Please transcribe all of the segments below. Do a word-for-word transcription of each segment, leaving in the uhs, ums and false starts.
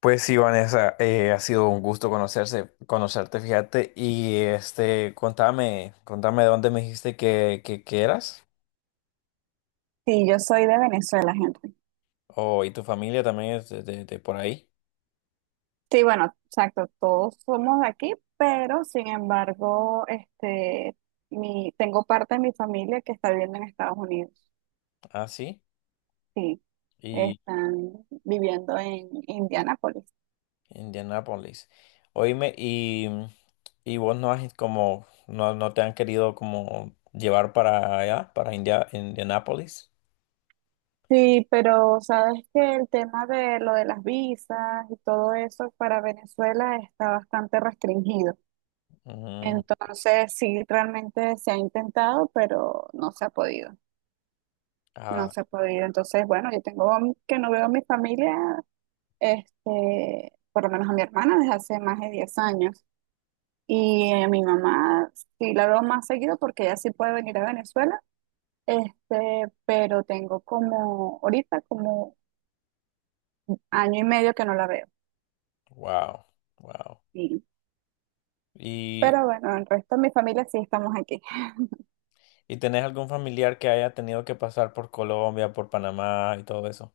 Pues sí, Vanessa, eh, ha sido un gusto conocerse, conocerte, fíjate. Y este, contame, contame de dónde me dijiste que, que, que eras. Sí, yo soy de Venezuela, gente. Oh, y tu familia también es de, de- de por ahí. Sí, bueno, exacto, todos somos de aquí, pero sin embargo, este, mi, tengo parte de mi familia que está viviendo en Estados Unidos. Ah, sí. Sí, Y están viviendo en Indianápolis. Indianápolis. Oíme, y, y vos no has como, no, no te han querido como llevar para allá, para India, Indianápolis. Sí, pero sabes que el tema de lo de las visas y todo eso para Venezuela está bastante restringido. Ujú. Entonces, sí, realmente se ha intentado, pero no se ha podido. No Ah, se ha podido. Entonces, bueno, yo tengo que no veo a mi familia, este, por lo menos a mi hermana desde hace más de diez años. Y a mi mamá sí la veo más seguido porque ella sí puede venir a Venezuela. Este, pero tengo como, ahorita como año y medio que no la veo. wow, wow. Y- pero bueno, el resto de mi familia sí estamos aquí. ¿Y tenés algún familiar que haya tenido que pasar por Colombia, por Panamá y todo eso?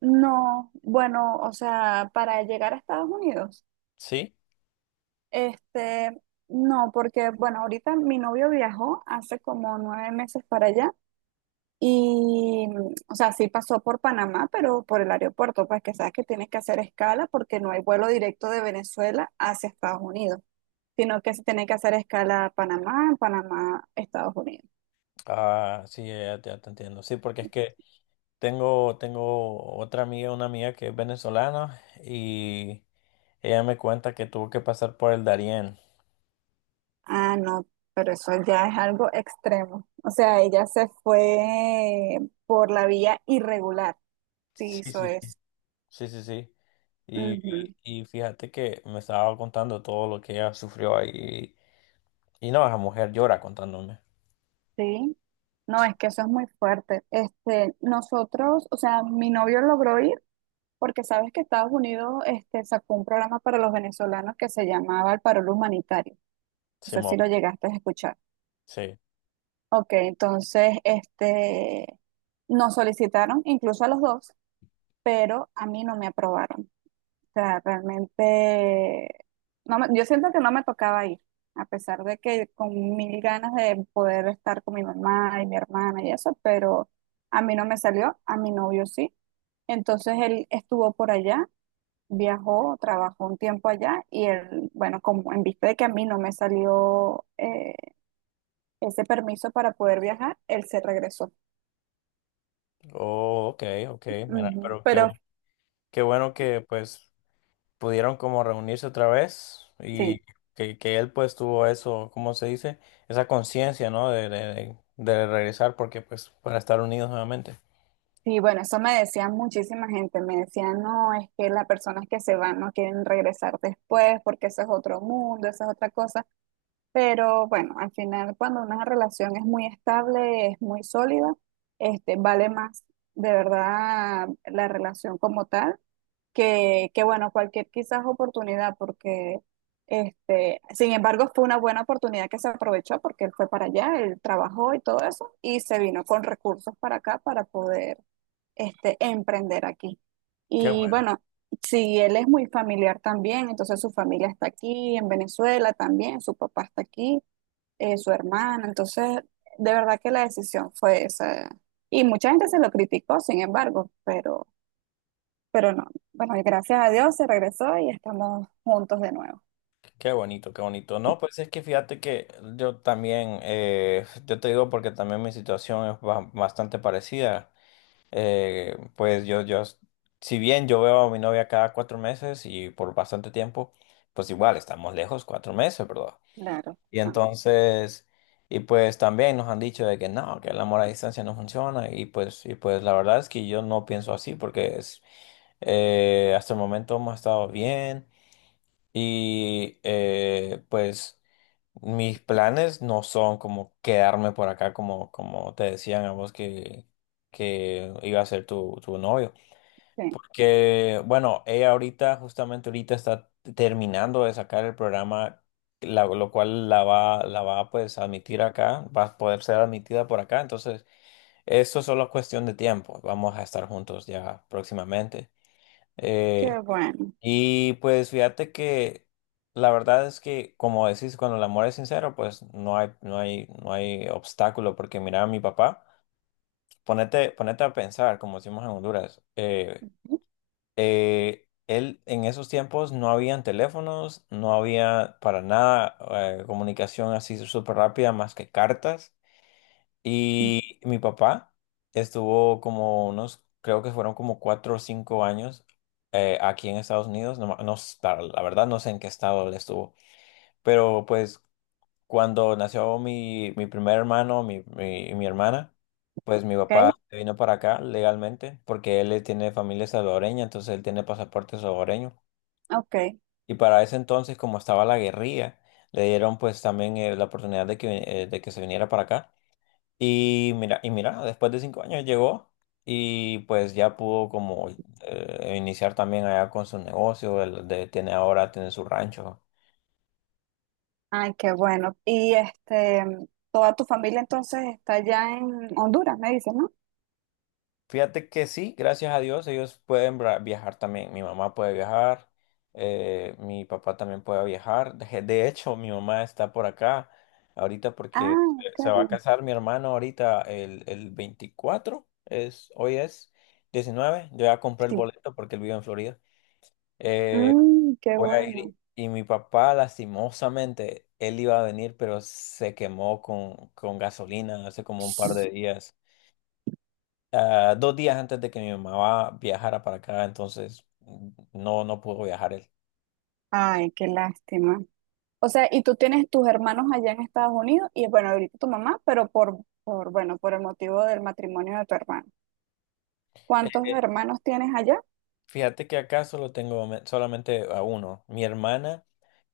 No, bueno, o sea, para llegar a Estados Unidos, Sí. este, no, porque bueno, ahorita mi novio viajó hace como nueve meses para allá. Y, o sea, sí pasó por Panamá, pero por el aeropuerto, pues que sabes que tienes que hacer escala porque no hay vuelo directo de Venezuela hacia Estados Unidos, sino que se tiene que hacer escala a Panamá, Panamá, Estados Unidos. Ah, sí, ya, ya te entiendo. Sí, porque es que tengo, tengo otra amiga, una amiga que es venezolana y ella me cuenta que tuvo que pasar por el Darién. Ah, no, pero eso ya es algo extremo. O sea, ella se fue por la vía irregular, sí Sí, hizo sí, sí. eso. Sí, sí, sí. Y, Ujú, y fíjate que me estaba contando todo lo que ella sufrió ahí. Y no, esa mujer llora contándome. sí. No, Sí, es que eso es muy fuerte. Este, nosotros, o sea, mi novio logró ir porque sabes que Estados Unidos este, sacó un programa para los venezolanos que se llamaba el Parol Humanitario. No sé si Simón, lo llegaste a escuchar. sí. Ok, entonces este, nos solicitaron, incluso a los dos, pero a mí no me aprobaron. O sea, realmente, no me- yo siento que no me tocaba ir, a pesar de que con mil ganas de poder estar con mi mamá y mi hermana y eso, pero a mí no me salió, a mi novio sí. Entonces él estuvo por allá, viajó, trabajó un tiempo allá y él, bueno, como en vista de que a mí no me salió eh, ese permiso para poder viajar, él se regresó. Oh, ok, ok. Mira, Ujú. pero qué, bu- Pero qué bueno que pues pudieron como reunirse otra vez y sí, que, que él pues tuvo eso, ¿cómo se dice? Esa conciencia, ¿no? De, de, de regresar porque pues para estar unidos nuevamente. sí, bueno, eso me decía muchísima gente, me decían, no, es que las personas que se van no quieren regresar después porque eso es otro mundo, eso es otra cosa. Pero bueno, al final cuando una relación es muy estable, es muy sólida, este, vale más de verdad la relación como tal que, que bueno, cualquier quizás oportunidad, porque este, sin embargo fue una buena oportunidad que se aprovechó porque él fue para allá, él trabajó y todo eso, y se vino con recursos para acá para poder este, emprender aquí. Qué Y bueno, bueno, si él es muy familiar también, entonces su familia está aquí en Venezuela también, su papá está aquí, eh, su hermana, entonces de verdad que la decisión fue esa. Y mucha gente se lo criticó, sin embargo, pero... Pero no, bueno, y gracias a Dios se regresó y estamos juntos de nuevo. qué bonito, qué bonito. No, pues es que fíjate que yo también, eh, yo te digo porque también mi situación es ba- bastante parecida. Eh, pues yo, yo, si bien yo veo a mi novia cada cuatro meses y por bastante tiempo, pues igual estamos lejos cuatro meses, ¿verdad? Claro, Y ah, entonces, y pues también nos han dicho de que no, que el amor a distancia no funciona. Y pues, y pues la verdad es que yo no pienso así porque es, eh, hasta el momento hemos estado bien. Y eh, pues mis planes no son como quedarme por acá como, como te decían a vos que, que iba a ser tu, tu novio. sí, Porque, bueno, ella ahorita, justamente ahorita está terminando de sacar el programa, la- lo cual la va, la va pues a admitir acá, va a poder ser admitida por acá. Entonces, esto solo es solo cuestión de tiempo. Vamos a estar juntos ya próximamente. qué Eh, bueno. y pues fíjate que la verdad es que, como decís, cuando el amor es sincero, pues no hay, no hay, no hay obstáculo. Porque mira, a mi papá, ponete, ponete a pensar, como decimos en Honduras. Eh, Ujú. eh, él en esos tiempos no habían teléfonos, no había para nada eh, comunicación así súper rápida más que cartas. Y mi papá estuvo como unos, creo que fueron como cuatro o cinco años eh, aquí en Estados Unidos. No, ma- no s- la la verdad no sé en qué estado él estuvo, pero pues cuando nació mi, mi primer hermano, mi, mi, mi hermana, pues mi papá Ok, se vino para acá legalmente porque él eh, tiene familia salvadoreña, entonces él tiene pasaporte salvadoreño. ok. Y para ese entonces, como estaba la guerrilla, le dieron pues también eh, la oportunidad de que, vi- eh, de que se viniera para acá. Y mira, y mira, después de cinco años llegó y pues ya pudo como eh, iniciar también allá con su negocio, el de, tiene ahora, tiene su rancho. Ay, qué bueno. Y este, mm, toda tu familia entonces está allá en Honduras, me dicen, ¿no? Fíjate que sí, gracias a Dios, ellos pueden bra- viajar también. Mi mamá puede viajar, eh, mi papá también puede viajar. De, de hecho, mi mamá está por acá ahorita porque Ah, se se va a ok. casar mi hermano ahorita el, el veinticuatro es, hoy es diecinueve. Yo ya compré el Sí. boleto porque él vive en Florida. Eh, Mm, qué Voy a ir bueno. y mi papá, lastimosamente, él iba a venir, pero se quemó con, con gasolina hace como un par de días ah, dos días antes de que mi mamá va- viajara para acá, entonces mm, no, no pudo viajar él. Ay, qué lástima. O sea, y tú tienes tus hermanos allá en Estados Unidos y bueno, ahorita tu mamá, pero por, por, bueno, por el motivo del matrimonio de tu hermano. Eh, ¿Cuántos eh, hermanos tienes allá? Fíjate que acá solo tengo me- solamente a uno. Mi hermana,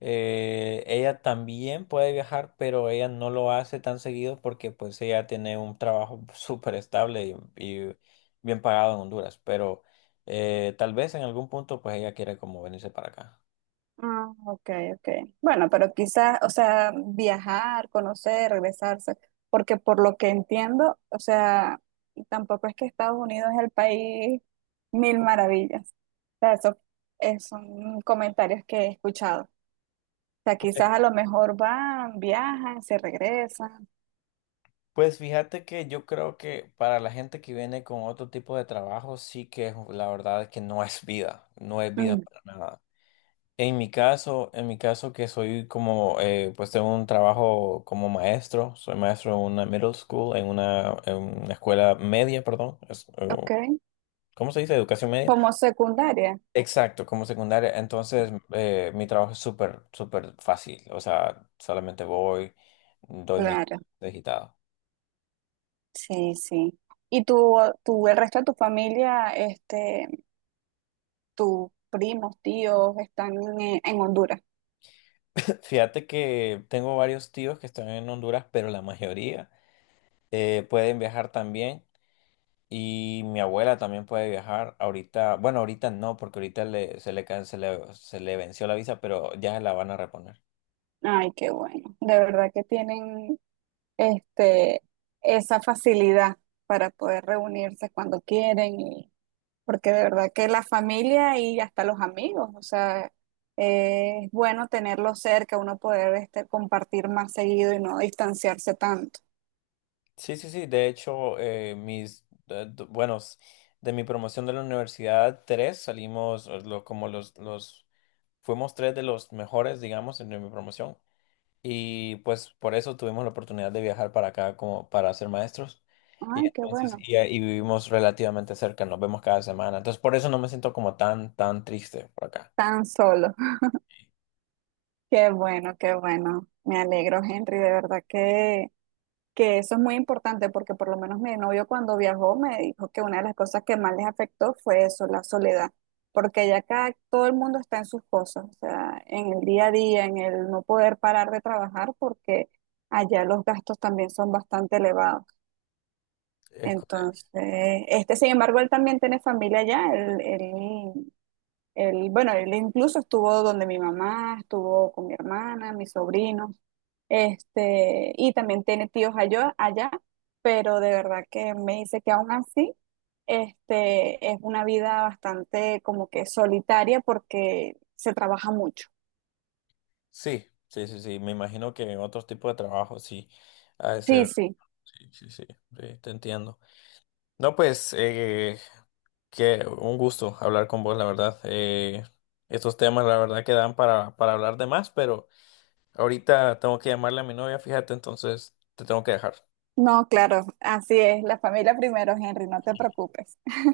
eh, ella también puede viajar, pero ella no lo hace tan seguido porque pues ella tiene un trabajo súper estable y, y bien pagado en Honduras, pero eh, tal vez en algún punto pues ella quiere como venirse para acá. Ah, ok, ok. Bueno, pero quizás, o sea, viajar, conocer, regresarse, porque por lo que entiendo, o sea, tampoco es que Estados Unidos es el país mil maravillas. O sea, eso es- son comentarios que he escuchado. O sea, Pues, quizás a lo mejor van, viajan, se regresan. Pues fíjate que yo creo que para la gente que viene con otro tipo de trabajo, sí que es- la verdad es que no es vida, no es vida Mm, para nada. En mi caso, en mi caso que soy como, eh, pues tengo un trabajo como maestro, soy maestro en una middle school, en una, en una escuela media, perdón, es, eh, ok. ¿cómo se dice? Educación media. Como secundaria. Exacto, como secundaria. Entonces, eh, mi trabajo es súper, súper fácil, o sea, solamente voy, doy mi Claro, digitado. sí, sí. ¿Y tú, tu el resto de tu familia, este, tus primos, tíos están en, en Honduras. Fíjate que tengo varios tíos que están en Honduras, pero la mayoría eh, pueden viajar también. Y mi abuela también puede viajar. Ahorita, bueno, ahorita no, porque ahorita le- se le, can- se le, se le venció la visa, pero ya la van a reponer. Ay, qué bueno. De verdad que tienen este, esa facilidad para poder reunirse cuando quieren, y- porque de verdad que la familia y hasta los amigos, o sea, eh, es bueno tenerlos cerca, uno poder este, compartir más seguido y no distanciarse tanto. Sí, sí, sí. De hecho, eh, mis, eh, d- bueno, s- de mi promoción de la universidad, tres salimos, eh, lo- como los, los, fuimos tres de los mejores, digamos, en mi promoción. Y pues por eso tuvimos la oportunidad de viajar para acá como para ser maestros. Y Ay, qué entonces, bueno. y, y vivimos relativamente cerca, nos vemos cada semana. Entonces, por eso no me siento como tan, tan triste por acá. Tan solo. Qué bueno, qué bueno. Me alegro, Henry, de verdad que que eso es muy importante porque por lo menos mi novio cuando viajó me dijo que una de las cosas que más les afectó fue eso, la soledad, porque ya acá todo el mundo está en sus cosas, o sea, en el día a día, en el no poder parar de trabajar porque allá los gastos también son bastante elevados. Es co- Entonces, este, sin embargo, él también tiene familia allá, él, él él, bueno, él incluso estuvo donde mi mamá, estuvo con mi hermana, mis sobrinos, este, y también tiene tíos allá, allá, pero de verdad que me dice que aún así, este, es una vida bastante como que solitaria porque se trabaja mucho. sí, sí, sí, sí. Me imagino que en otros tipos de trabajo sí ha de Sí, ser. sí. Sí, sí, sí, sí, te entiendo. No, pues, eh, que un gusto hablar con vos, la verdad. Eh, estos temas, la verdad, que dan para, para hablar de más, pero ahorita tengo que llamarle a mi novia, fíjate, entonces te tengo que dejar. No, claro, así es, la familia primero, Henry, no te preocupes.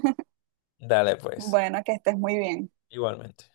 Dale, pues, Bueno, que estés muy bien. igualmente.